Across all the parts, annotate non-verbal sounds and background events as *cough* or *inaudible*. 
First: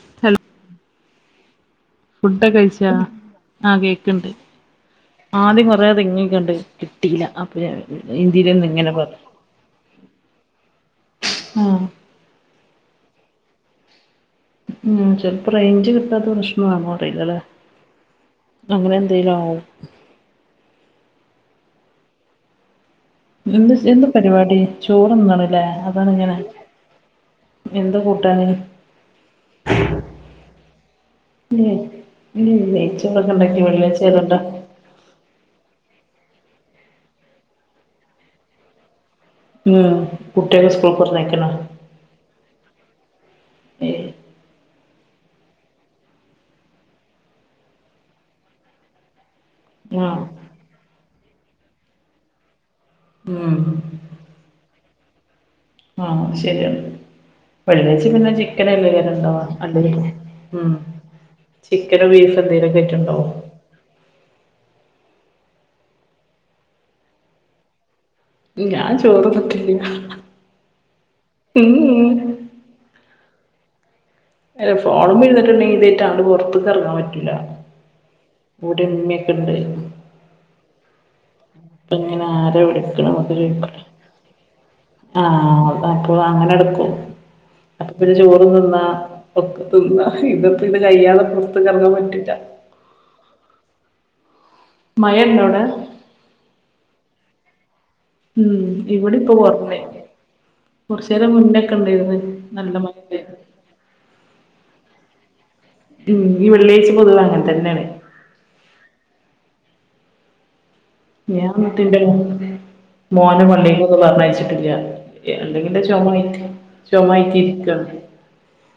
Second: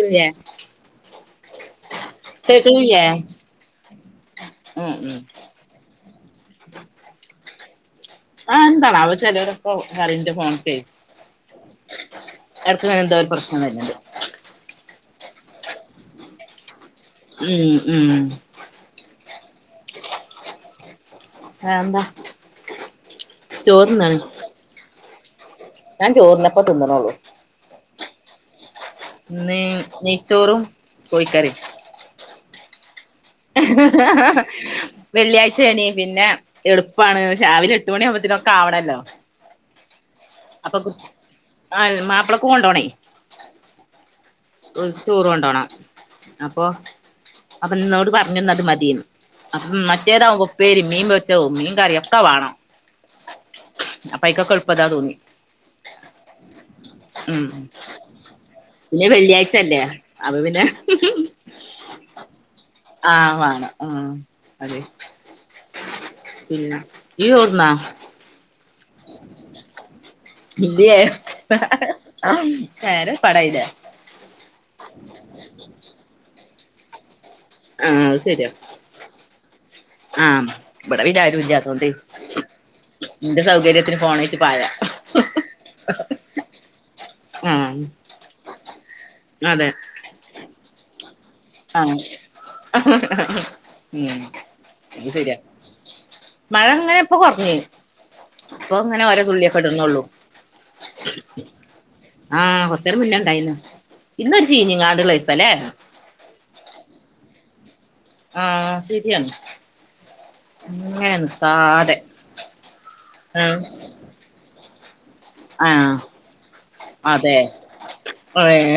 ഇല്ലേയ ഫുഡൊകെ കഴിച്ചാ ആഹ് കേക്ക്ണ്ട് ഉം ഉം ആദ്യം കൊറ റിംഗി കണ്ട് കിട്ടിയില്ല അപ്പൊ ഇന്തിയില് ആ ന്നെ ഇങ്ങനെ എന്താണാവോ പറഞു ചിലരൊക്കെ കറിന്റെ ഫോണൊക്കെ ആ എടക്ക് ഇതിനെന്താ ഒരു പ്രശ്നം വരൻണ്ട് ഉം ചെലപ്പോ റേഞ്ച് കിട്ടാത്ത പ്രശ്നമാണോ അറിയില്ലലേ ഉം ഉം അങ്ങനെ എന്തേലും ആവും വേറ എന്താ എന്ത് എന്ത് ചോറ്ന്നാണ് പരിവാടി ചോറ്ന്നാണ്ലേ ഞാൻ അതാണ് ഇങ്ങനെ ചോറിന്നപ്പ തിന്നണള്ളൂ എന്താ കൂട്ടാന് ന്ന് നെയ്ച്ചോറും കോയിക്കറിം.. മ്മ് നെയ്‌ച്ചൊറൊക്കെണ്ടാക്കി വെള്ളിയായ്ച ആയതോണ്ട.. വെള്ളിയാഴ്ചയണി പിന്നെ എളുപ്പാണ് രാവിലെ എട്ട് മണിയാമ്പത്തിന് ഒക്കെ ആവണല്ലോ.. ഉം കുട്ട്യേളെ സ്കൂൾക്ക് പർണയക്കണോ അൽ മാപ്ളക്ക് കൊണ്ടോവണേ ഏഹ് ഓൽക്ക് ചോറ് കൊണ്ടോവണം അപ്പോ അപ്പന്നോട് പർഞ്ഞുന്നത് മതീന്ന് അപ്പം ആഹ് മറ്റേതാവുബൊ ഉപ്പേരി മീൻ പൊര്ച്ചോ മീൻ കറി ഒക്കെ വാണം ഉം അപ്പോ അയിക്കൊക്കെ എളുപ്പതാ തോന്നി ആഹ് ശെരിയാണ് ഉം വെള്ളിയാച്ച പിന്നെ ചിക്കനല്ല പിന്നെ വരണ്ടാ വെള്ളിയാഴ്ച അല്ലേ *unintelligible* മ് അപ്പൊ പിന്നെ ചിക്കനും. *unintelligible* ആണ് ആ അതെ.. ഇല്ല ഈ ചോറ്ന്നാ.. ഉം ഞാൻ ചോറ്ന്ന്ട്ടില്ല്യ.. *unintelligible* അല്ല ഫോണുമ്മേ ഇര്ന്നിട്ട്ണ്ടെങ്കി ഇതെറ്റാണ്ട് പൊറത്ക്ക് എറങ്ങാൻ പറ്റൂല.. ആഹ് അത് ശരിയ.. *unintelligible* ആഹ് ഇവിടെ പിന്നെ ആരുല്ല്യത്തോണ്ടെ അപ്പൊ ഇങ്ങനെ ആരാ വിളിക്കണ എന്നൊക്കെ ന്റെ ചോദിക്കും സൗകര്യത്തിന് ഫോണേറ്റ് പായ.. ആഹ് അപ്പൊ അങ്ങനടുക്കു. ആഹ്.. ചോറ് തിന്നാ പൊക്ക് അതെ തിന്ന ഇതപ്പ ഇത് കയ്യാതെ പൊറത്ക് എറങ്ങാൻ പറ്റുല്ല ഹ്ഹ ഹ്ഹ്ഹ് മ് അത് മഴ ശരിയാ... ഉണ്ടോ അവിടെ മഴങ്ങനെ ഇപ്പൊ കൊറഞ്ഞ് ഉം പ്പൊ ഇങ്ങനെ ഇവിടെ ഓരോ ഇപ്പൊ തുള്ളിയൊക്കെ കുറഞ്ഞ് ഇടണൊള്ളൂ.. കുറച്ചു നേരം മുന്നൊക്കെ ഉണ്ടായിരുന്നു ആഹ് നല്ല മഴ കൊറച്ചരു ഉണ്ടായിരുന്നു മുന്നേണ്ടായിന്ന്.. ഇന്നൊരു ചീഞ്ഞിങ്ങാണ്ട്ള്ളീസം ലേ.. മ്മ് ഈ വെള്ള്യാഴ്ച പൊതുവെ അങ്ങൻ തന്നെണ്.. ആഹ് ശെരിയാന്ന്. *unintelligible* ഞാന്ന്ട്ടന്റെ മോനെ മോനെ ആഹ് പള്ളികൊന്നും പറഞയച്ചിട്ടില്ല. എന്തെങ്കിന്റെ ആഹ് ചൊമയിക് ചൊമായിട്ടിരിക്കാ.. ഓയേ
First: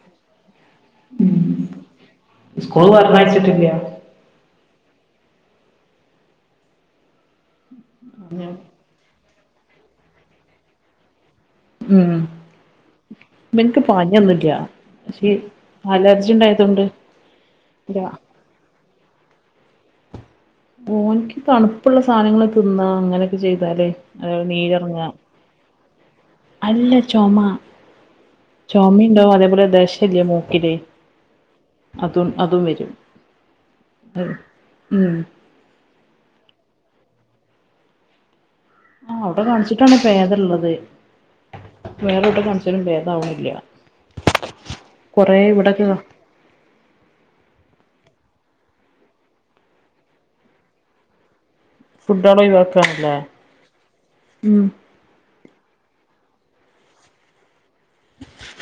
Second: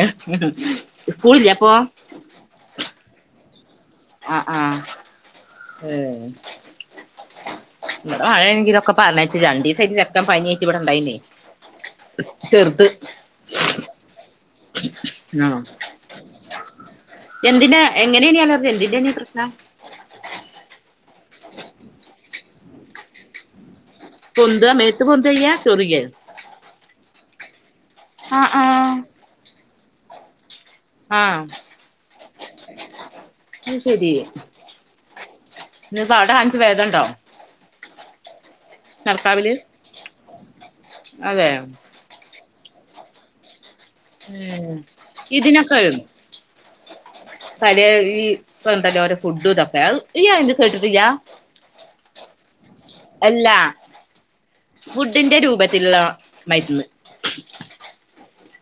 സ്കൂളില്ല്യേപ്പൊ.. സ്കൂള് വർനയിച്ചിട്ടില്ല്യ.. ആഹ് ആഹ് ഏ. ഹ്.. ഇബടെ മഴ എങ്കിലുക്കെ പറഞ്ഞച് രണ്ടീസൈട്ട് ചെക്കൻ പനിയിട്ട് ഇവിടെണ്ടായിന്നേ.. ഉം ഇവന്ക് പനിയൊന്നുല്ല്യ.. ഷി ആഹ് അലർജിണ്ടായതൊണ്ട്.. എന്തിനാ എങ്ങനേണീ അലർജി എന്തിന്റെണ് ഇ പ്രശ്നം.. ഓന്ക് തണുപ്പുള്ള സാനങ്ങള് തിന്നാ അങ്ങനെക്കെ ചെയ്താലേ.. അതായത് പൊന്ത മേത്ത് നീരിറങ്ങാ പൊന്തയിഞ്ഞാ ചോറിയെ.. അല്ല ചൊമ ആഹ് ആഹ് ചൊമേണ്ടാവു അതേപോലെ ദശല്യെമൂ.. ഇതെ ആഹ് അതും അതും വരും.. അത് ശരി ഉം നിപ്പ അവിടെ ഹാൻച്‌ വേദണ്ടോ.. ആ അവിടെ നടക്കാവില് കാണിച്ചിട്ടാണ് ഭേദള്ളത് അതെ വേറെവുടെ കാണിച്ചാലും ഭേദാവുണില്ല്യ.. ഉം. ഇതിനൊക്കെ.. പലേ ഈ പ്പൊണ്ടല്ലോ ഓരോ ഫുഡു തൊക്കെ. *unintelligible* ഫുഡോളൊയിവാക് അല്ലാ ഫുഡിന്റെ രൂപത്തില്ള്ള മര്ന്ന്..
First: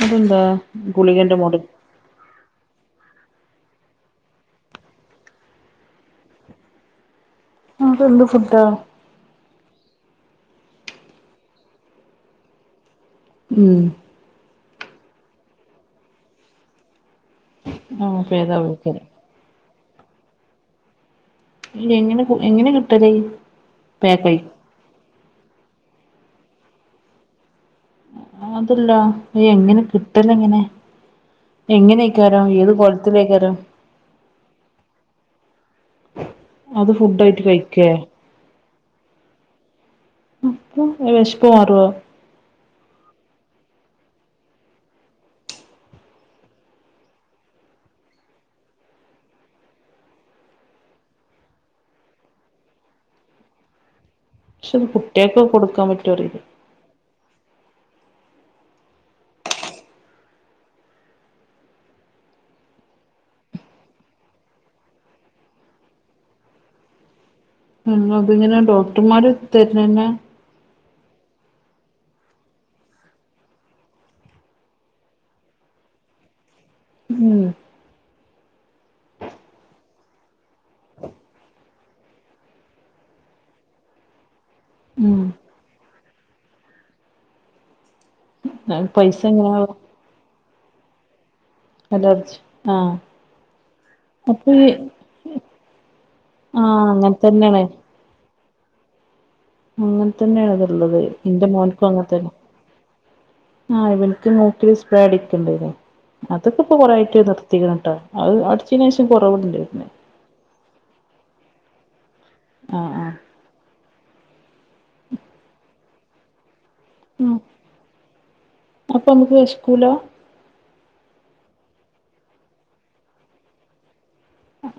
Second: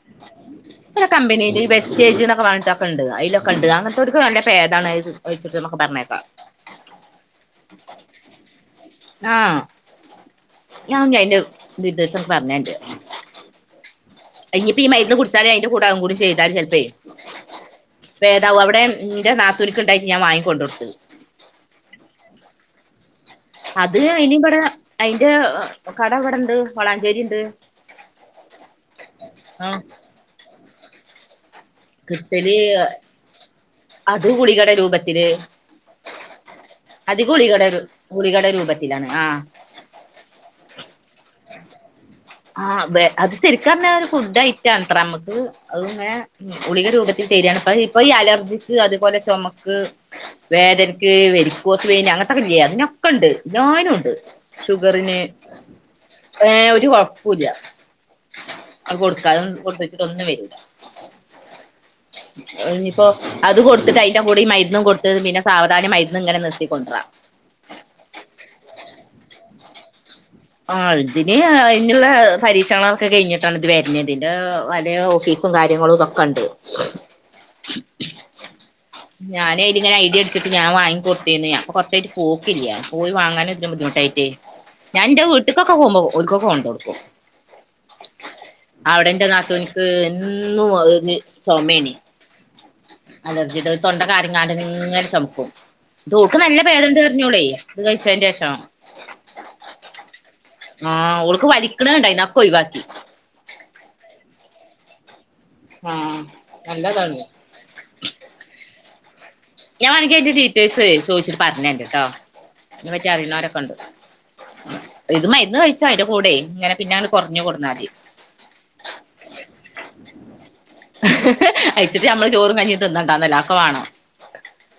അഹെന്താ. *unintelligible* കംമ്പിനിടെ ബേസ്.. ചേച് ന്നൊക്കെ വാങ്ങിച്ചാക്കെണ്ട് അതിലൊക്കെണ്ട് അങ്ങൻതൊര്ക് നല്ല പേദാണ് ത് ഒഴിച്ചിട്ട്ന്നൊക്കെ പർണേക്കാ.. അതെന്ത് ഫുഡാ ആഹ്.. ഞാ ഞ്ഞയിന്റെ ഡീറ്റെയിൽസ് പറഞ്ഞറണ്ട്. മ്മ്ഹ്.. അയിഞ്ഞിപ്പി ഈ മരുന്ന് കുടിചാലെ അയിന്റെ കൂടെഅഹും കൂടി ചെയ്താൽ ചെലപ്പേ.. ആഹ് പേതാ പേദാവു അവിടേം വിളിക്കല് ന്റെ നാത്തുൻക് ണ്ടായിട്ട് ഞാൻ വാങ്ങകൊണ്ടോട്ത്ത്.. എങ്ങനെ എങ്ങനെകിട്ടല്.. അത് അയിനിവിടെ അയിന്റെ കട ഇവിടെണ്ട് വളാഞ്ചേരിണ്ട്. അതല്ല എങ്ങനെ കിട്ടല് എങ്ങനെ. എങ്ങനെകാരം കിട്ടല് ഏതു കോലത്തിലേക്കാരം. അത് ഗുളികടെ രൂപത്തില് അത് ഫുഡ്‌ ആയിട്ട് കൈക്കെ. ഗുളികടെ രൂപത്തിലാണ് ആ പു പു വെശപ്പ് മാറോ. ആ അതെ അത് സെരിക് പറഞ്ഞാ ഒരു ഫുഡ് ഐറ്റത്ര നമ്മക് അതിങ്ങനെ ഗളിക രൂപത്തിൽ തെരണ് അപ്പ ഇപ്പൊ ഈ അലർജിക്ക് അതുപോലെ ചുമക്ക് വേദനക്ക് വെരിക്കോസ് വെയിന് അങ്ങനത്തെഇ യെ അതിനൊക്കെ ഉണ്ട് എല്ലായിനു ഉണ്ട് പക്ഷെ അത് ഷുഗറിന് കുട്ടികൾക്ക് കൊടുക്കാൻ പറ്റോ അറിയില്ല ഏ ഒരു കോയ ല്യ കൊടുതാലും കൊടുട്ടേച്ചിട്ടും ഒന്നും വരില്ല *inaudible* ഇനിപ്പം അതും കൊടുത്തു അയിന്റെ കൂടെ മരുന്നും കൊടുത്തു പിന്നെ സാവധാനം മരുന്ന് നിർത്തിക്കൊണ്ടര നിങ്ങൾക്ക് ഇങ്ങനെ ഡോക്ടർമാർ തര് നെന്നെ ആ ഇതിനെ അയിന്റത് പരീക്ഷണം കഴിഞ്ഞിട്ടാണ് ഇത് വരുണത് പലേ ഓഫീസും കാര്യങ്ങളും ദൊ. കണ്ടു അ മ്മ് ഞാൻ അയിനി ഐഡി അടിച്ചിട്ട് ഞാൻ വാങ്ങി കൊടുത്തിനീ അപ്പോ കുറച്ചായിട്ട് പോക്കില്ല പോയി വാങ്ങാൻ ആണ് ബുദ്ധിമുട്ട് ട്ടേ ഞാൻ ഉം ന്റെ വീട്ടിക്ക് പോകുമ്പോ ഓൽക്കൊക്കെ കൊണ്ട് കൊടുക്കും അവിടെ പൈസ എന്റെ എങ്ങനെയാവോ നാത്തൂന്ക് എന്നും അലർജി ചോമേനി അലർജി ആഹ് അലർജിത തൊണ്ട അപ്പൊ കാര്യങ്ങാണ്ട് ഈ ഇങ്ങനെ ചുമക്കും ഓൾക് നല്ല ആഹ് പേദണ്ട് അങ്ങനെ പറഞ്ഞോളേ. തന്നെയാണ് ഉച്ചന്റെ ശേഷം അങ്ങനെ തന്നെള്ളത് ആഹ് എന്റെ ഓൾക്ക് മോനക്കും അങ്ങനെ വലിക്കണണ്ടായിന് തന്നെ അതൊക്കെ ഒഴിവാക്കി ആ ഇവനക്ക് മൂക്കില് സ്പ്രേടിക്കണ്ടല്ലേ ആഹ് അതൊക്കെ ഇപ്പൊ കൊറേ നല്ലതാണ് ആയിട്ട് നിർത്തി എത്തിക്കട്ടാ അത് അടിച്ചിനേശം കുറവുണ്ടായി എ എന്റെ ഡീറ്റെയിൽസ് ചോദിച്ചിട്ട് പറഞ്ഞു തരണ്ട് ട്ടോ ആഹ് ആഹ് ആയിനെപ്പറ്റിറിനോരെക്കേണ്ട ഇത് മരുന്ന് കഴിച്ച അയിന്റെ കൂടെ ഇങ്ങനെ പിന്നെ അങ്ങനെ കുറഞ്ഞു കൊടുന്നാൽ മതി അപ്പോ അമ്മക്ക് വെശക്കൂല *unintelligible* അയച്ചിട്ട് നമ്മള് ചോറും കഞ്ഞി തിന്നണ്ടാന്നല്ല അതൊക്കെ വേണം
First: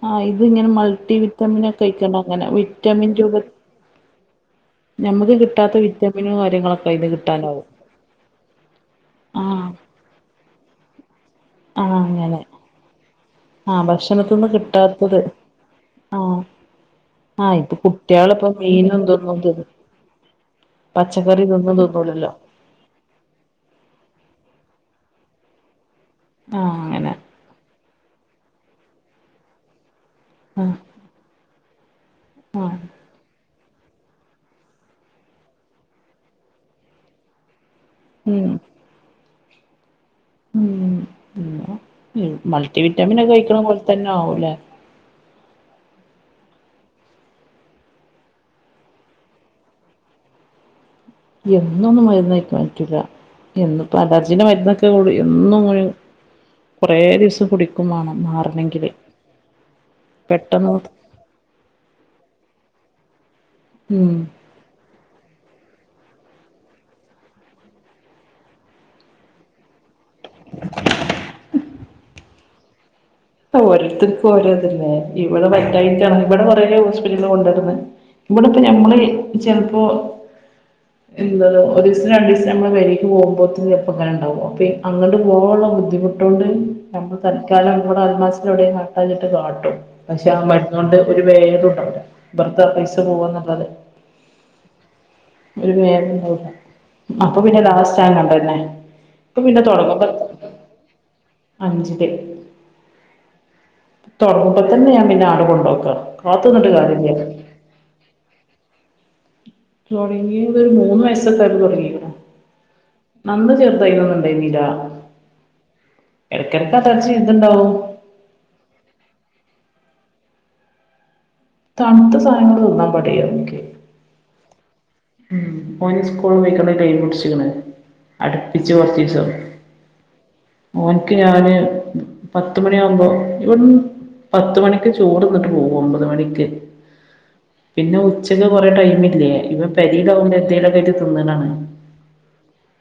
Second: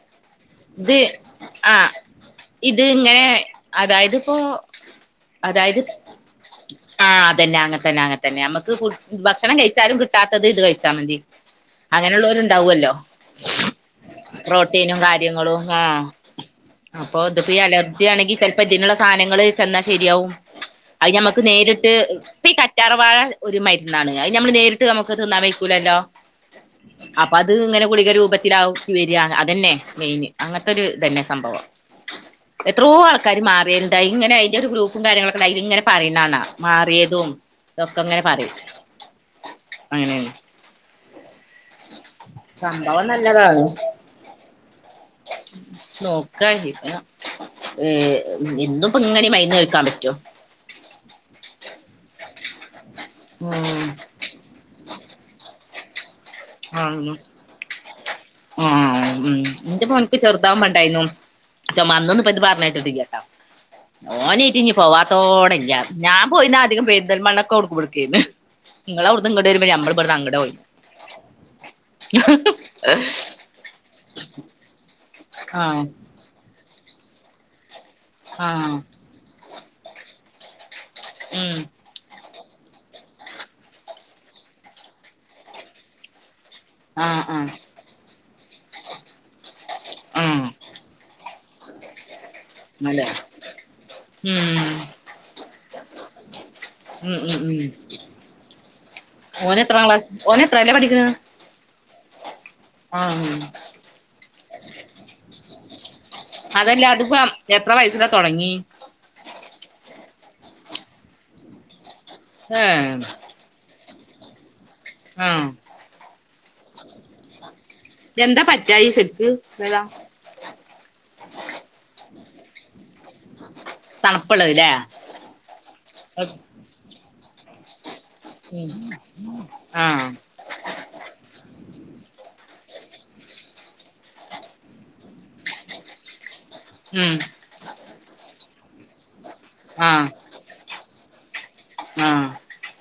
ആഹ ഇത് ഇങ്ങനെ ഇത് മൾട്ടി വിറ്റമിൻ ഒക്കെ കഴിക്കണ്ട അങ്ങനെ വിറ്റമിൻ ട്യൂബ് അതായത്പ്പോൊ കിട്ടാത്ത അതായത് വിറ്റാമിനും കാര്യങ്ങളൊക്കെ ആ അയിന്ന് അതന്നെ കിട്ടാനാവും അങ്ങെത്തന്നെ അങ്ങത്തന്നെ നമുക്ക് ഭക്ഷണം ആഹ് കഴിച്ച എന്നാലുംകിട്ടാത്തത് ഇത് കഴിച്ചാ മതി ആഹ് അങ്ങനെ അങ്ങനെയുള്ളവരുണ്ടാവല്ലോ ആഹ് ഭക്ഷണത്തിന്ന് പ്രോട്ടീനും കിട്ടാത്തത് കാര്യങ്ങളും ആ ആഹ് അപ്പൊ അതൊപ്പോ ഈ ആഹ് ഇപ്പൊ അലർജി ആണെങ്കിൽ കുട്ട്യാളിപ്പൊ ചിലപ്പോ ഇതിനുള്ള മീനും സധനങ്ങൾ ഇതൊന്നും തിന്ന് ചെന്നാൽ ശരിയാവും അത് നമ്മക്ക് പച്ചക്കറി ഇതൊന്നും നേരിട്ട് തിന്നൂലല്ലോ തറവാഴ ഒരു മരുന്നാണ് അത് നമ്മൾ നേരിട്ട് നമുക്ക് തിന്നാൻ വക്കൂലല്ലോ ആഹ് അങ്ങനെ അത് ഇങ്ങനെ ഗുളിക രൂപത്തിലാവും വരാ അതന്നെ മെയിന് അങ്ങനത്തെ ആഹ് ഒരു ഇതന്നെ സംഭവം. ആഹ് എത്രയോ ആൾക്കാാര് മാറിയാല. ഇങ്ങനെ അതിന്റെ ഒരു ഗ്രൂപ്പും കാര്യങ്ങളൊക്കെ ഇങ്ങനെ പറയുന്നതണാ മാറിയതും ഇതൊക്കെ അങ്ങനെ ഉം പറയും. അങ്ങനെയാണ് ഉം മൾട്ടി സംഭവം വിറ്റാമിൻ ഒക്കെ കഴിക്കണ നല്ലതാണ് പോലെ തന്നെ ആവുംല്ലേ *unintelligible* നോക്ക ഏ എന്നും ഇപ്പോ ഇങ്ങനെ മൈന്ന് കേൾക്കാൻ പറ്റോ എന്നൊന്നും മരുന്നഴിക്കാൻ പറ്റൂല്ല ഉം എന്നിപ്പോ അലർജിന്റെ മരുന്നൊക്കെ ഗുളി എന്നുങ്ങനെ കുറെ ആഹ് ദിവസം പിടിക്കും വേണം മാറണങ്കില് ആഹ് എന്റെ മോനക്ക് ചെറുതാവുമ്പോ ണ്ടായിരുന്നു *unintelligible* കേട്ടിട്ടില്ല ഉം ഓന് ഇനിയും പോവാത്തോടില്ല ഞാൻ പോയിനും അധികം പെരിന്തൽമണ്ണക്ക് *unintelligible* നിങ്ങളവിടുന്നിങ്ങട് വരുമ്പോൾ ഞമ്മളിവുടുന്നങ്ങട് പോയി. ഉം *inaudible* ഓരോത്തർക്കും ഓരോതല്ലേ ഇവിടെ ആഹ് വറ്റായിട്ടാണ് ഇവിടെ *unintelligible* ഹോസ്പിറ്റലിൽ കൊണ്ടുനടന്ന് ഇവിടെ ഇപ്പ ആഹ് ഞങ്ങള് ചിലപ്പോ ഉം എന്താണ് ഒരു രണ്ട് ദിവസം നമ്മള് പെരേലേക്ക് *unintelligible* ഉണ്ടാവും അപ്പ അങ്ങോട്ടുപോവാനുള്ള ബുദ്ധിമുട്ടുകൊണ്ട് നമ്മൾ ആഹ് ആഹ് തൽക്കാലം *unintelligible* കട്ടാഞ്ഞിട്ട് കാട്ടും പക്ഷെ ആ ആഹ് മടി അതുകൊണ്ട് ഒരു പ്രയോജനവുണ്ടാവുല വെറുതെ അല്ലെ പൈസപോവന്നുള്ളത് ഉം ഒരു *unintelligible* ഉണ്ടാവുലാഅപ്പൊ പിന്നെ ലാസ്റ്റ *unintelligible* ഓനെത്രാം ക്ലാസ് ഓനെത്രയിലാ പഠിക്കുന്ന അഞ്ചില് ആഹ് തുടങ്ങുപ്പതന്നെ ഞാൻ പിന്നെ അങ്ങട് കൊണ്ട വിട്ട അതല്ല അതിപ്പം എത്ര വയസില തുടങ്ങി തുടങ്ങിത് ഒരുമൂന്ന് വയസ്സൊക്കെയായപ്പോ തുടങ്ങിതാ ആഹ് നമ്മള് ചെറുതായിന്നുണ്ടായിരിന്നില്ല ആഹ് ഇടക്കിടക്ക അലർജിതുണ്ടാവും എന്താ പറ്റായി ശരിക്ക് വിള തണുത്ത സാധനങ്ങൾ തിന്നാ പടില്ല അവനക്ക് തണുപ്പുള്ളത‌ല്ലേ ഉം ഓന് സ്കൂളിൽ പോയിക്കണ്ട ടൈമ് പിടിച്ചക്കണ് ഉം അടുപ്പിച്ചു കൊറച്ചുസം ആഹ് ഓൻക്ക് ഞാന് പത്തുമണിയാവുമ്പോ ഇവിട പത്ത് മണിക്ക് ചോറ് തിന്നിട്ട് പോകു ഒമ്പത് മണിക്ക് ഉം പിന്നെ ഉച്ചക്ക് കൊറെേ ടൈമില്ലേ ഇവൻ ആഹ് *unintelligible* തിന്നതാണ് ആഹ്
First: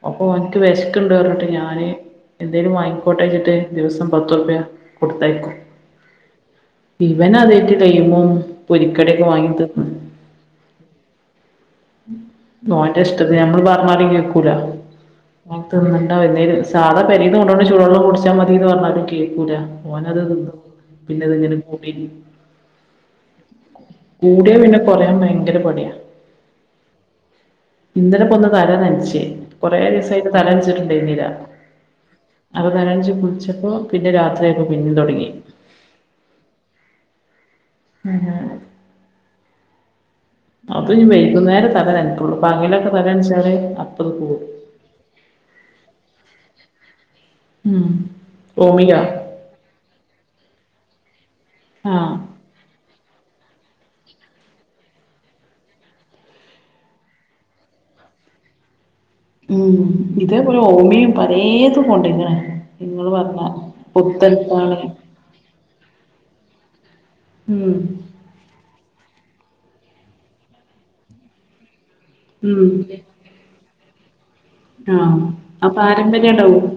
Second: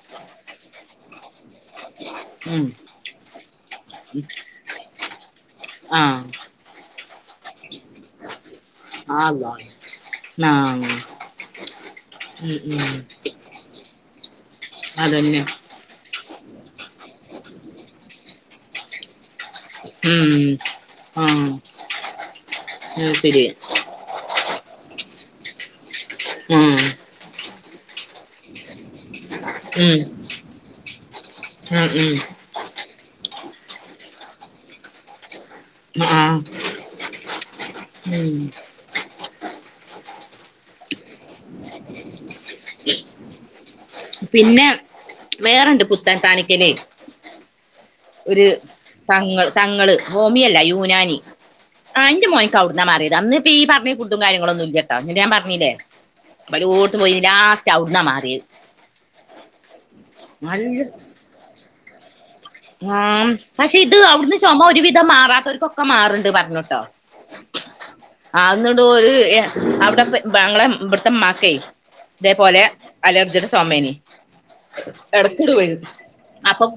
അപ്പൊ ഓൻ ക്ക് വിശക്കണ്ട് പറഞ്ഞിട്ട് ഞാ ന് ഉം എന്തേലും വാങ്ങിക്കോട്ടച്ചിട്ട് ദിവസം പത്ത് റുപ്പിയ കൊടുത്തയക്കും ആഹ് ഇവൻ അറയതിലിപൊ പൊരികടിയൊക്കെ വാങ്ങി അള്ളാ തിന്നു ആഹ് ഉം ഉം ഓന്റെഷ്ടത്തിന് ഞമ്മള് പറഞ്ഞാലും കേക്കൂല അതന്നെ തിന്നട്ട *unintelligible* സാധാ പെരേന്ന്കൊണ്ടുപോണ ചൂടു വെള്ളം കുടിച്ചാ മതിന്ന് പറഞ്ഞാല കേ ന്റാ ഓനത് ഉം ആഹ് പിന്നതങ്ങനെ കൂടി അത് ശരി കൂടിയാ പിന്നെ കുറയാൻ ഭങ്കര പണിയാ ഉം ഇന്നലപ്പൊന്ന് തലനച്ച് കൊറെേ ഉം ദിവസായിട്ട് തലനച്ചിട്ടുണ്ടാരുന്നില്ല ഉം ഉം അപ്പൊ തലനച്ച് കുളിച്ചപ്പോ പിന്നെ രാത്രിയയപ്പം പിന്നെ തുടങ്ങി ആഹ് ഉം *unintelligible* അതഇന് വൈകുന്നേരംതല നനക്കോളു പകലൊക്കെ തല നനച്ചാല് പോകും പിന്നെ വേറൊണ്ട് പുത്തൻ കാണിക്കല് ഉം ഒരു ഓമിയാ തങ്ങൾ തങ്ങള് ഹോമിയോ അല്ല യൂനാനി ആഹ് അന്റെമോൻക്ക് അവിടുന്നാ മാറിയത് അന്ന് ഈ പറഞ്ഞ ഫുഡും കാര്യങ്ങളൊന്നും ഇല്ലട്ടോ അന്ന് ഞാൻ പറഞ്ഞില്ലേ പല ടോത്പോയി ലാസ്റ്റ് അവ്ട്ന്ന മാറിയത് ഉം ഇതേപലെ നല്ല ഓമിയും പലെ തു കൊണ്ട് ഇങ്ങനെ *unintelligible* ആഹ *unintelligible* പക്ഷെ ഇത് അവിടുന്ന് ചുമ ഒരുവിധം മാറാത്തവർക്കൊക്കെ മാറ്ണ്ട് പറഞ്ഞോട്ടോ ഉം ആഹാ ഇന്നട്ടോര് എഹേ അവ്ടെപ്പെ അങ്ങളെ ഇബട്ത്തെ ഇമ്മാക്കെ ഇതെപോലെ ഉം അലർജിടെ ചൊമേനി ആഹ് എടക്കെട് ആ വെരും പാരമ്പര്യണ്ടാവും അപ്പം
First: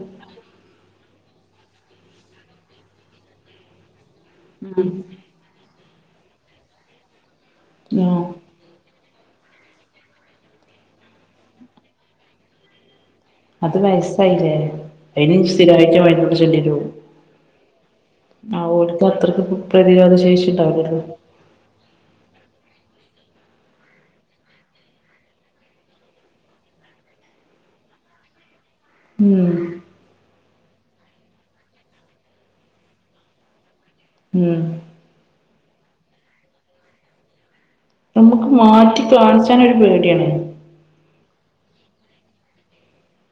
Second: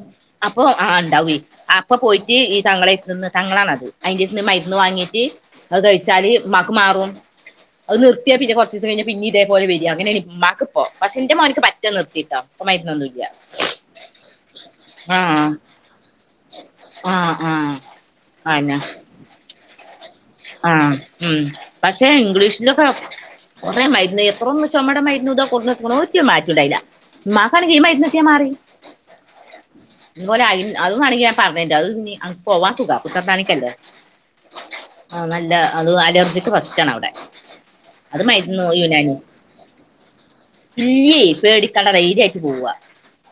അപ്പൊ ആ ഇണ്ടാവെ അപ്പൊ പോയിട്ട് ഈ തങ്ങളെര്ത്ത്ന്ന് തങ്ങളാണത് അയിന്റെട്ത്ത്ന്ന് മെര്ന്ന് ഉം വാങ്ങീട്ട് അത് കഴിച്ചാല് ഇമ്മാക്ക് മാറും അത് ആഹ് നിർത്തിയാ പിന്നെ കൊ കൊർച്ചീസം കഴിഞ്ഞാ പിന്നിം ഇതേപോലെ വെരാ അങ്ങനേണ് ഇമ്മാക്ക്പ്പം പക്ഷെ ഇന്റെ മോന്ക്ക് പറ്റെ നിർത്തിട്ടൊ ഇപ്പം മര്ന്നൊന്നുല്ല്യ. അത് വയസ്സായില്ലേ അയിന് സ്ഥിരായിട്ട് മരുന്ന്ടിച ആഹ് ആഹ് *unintelligible* ആഹാ അന്നെ ഓൽക്കത്രക്ക് പ്രതിരോധ ശേ ആഹ് ഉം പക്ഷെ ഇംഗ്ലീഷിലൊക്കെ കൊറേ മര്ന്ന് എത്രൊന്ന് ചൊമേടെ മരുന്നുതാ കൊട്ന്നൊട്ക്ക്ണെ ഒരു മാറ്റുണ്ടായില ഇമ്മാക്കാണെങ്കി ഈ മെര്ന്ന്ട്ടിയാ മാറി ഉംഹ് ഇതുപോലെ അയിന് അതും മാണെങ്കി ഞാൻ പറഞെരണ്ട് അത്ഞ്ഞ് അൻക്ക് പോവാൻ സുഖാ പുത്തനത്താണിക്കല്ലേ? ഉംഹ് ആഹ് നല്ലാ അതും അല്ലർജിക്ക് ഫസ്റ്റാണവ്ടെ ഞമ്മക്ക് മാറ്റി കാണ്ച്ചാനൊരു പേടിയാണ് ഇല്ല്യാ പേടിക്കണ്ട ധൈര്യയിട്ട് പോവാ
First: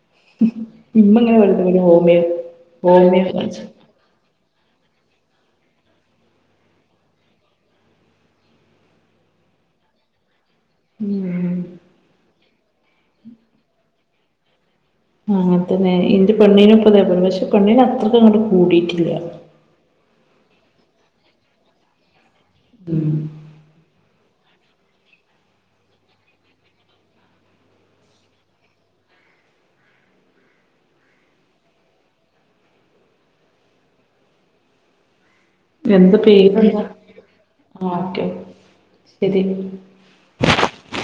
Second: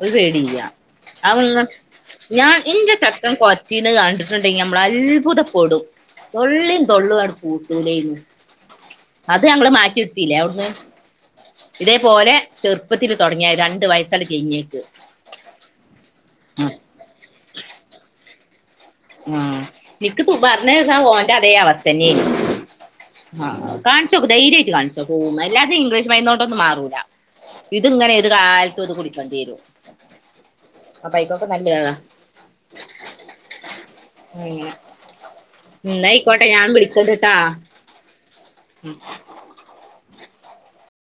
ഒരു പേടിയ്യാ ഇമ്മ ഇങ്ങനെ വെറുതെ അതൊന്നും പറയും ഹോമിയോ ഞാൻ ഇന്റെ ഹോമിയോ ചെക്കം കാണിച്ച് കൊര്ച്ചീന്നെ കണ്ടി ണ്ടെങ്കിൽ നമ്മള അത്ഭുതപ്പെടും തൊള്ളി തൊള്ളുവാണ്ട് പൂട്ടൂലേനി അത് ഞങ്ങള് മാറ്റിട്ത്തീലേ ഔ ഏഹ് ഉം ഇതേപോലെ ചെറുപ്പത്തില് തുടങ്ങിയ രണ്ട് വയസ്സാണ്ട് കെഴിഞ്ഞേയ്ക്ക് ആഹ് അങ്ങൻത്തന്നെ ഇന്റെ പെണ്ണിനിപ്പതേപോലെ പക്ഷെ പെണിനത്രക്ക്ങ്ങെട്ട് കൂടിയിട്ടില്ല ആഹ് ഇക്ക് പൂ പറഞ്ഞേതാ ഓന്റതെ അവസ്ഥന്നെനീ *inaudible* ആഹ് കാണിച്ചോക്ക് ധൈര്യായിട്ട് കാണിച്ചോക്ക്. പോവും അല്ലാതെ ഇംഗ്ലീഷ് മരുന്നോണ്ട് ഒന്നും മാറൂല. ഇത്ങ്ങനെ ഏത് കാലത്തു അത് കുടിക്കണ്ടിയെരും അപ്പയ്ക്കൊക്കെ നല്ലെ അതാ അങ്ങനെ എന്താ ഇന്നായ്കോട്ടെ ഞാൻ പേരെന്താ വിളികണ്ട്ട്ടോ? ഇതി *unintelligible*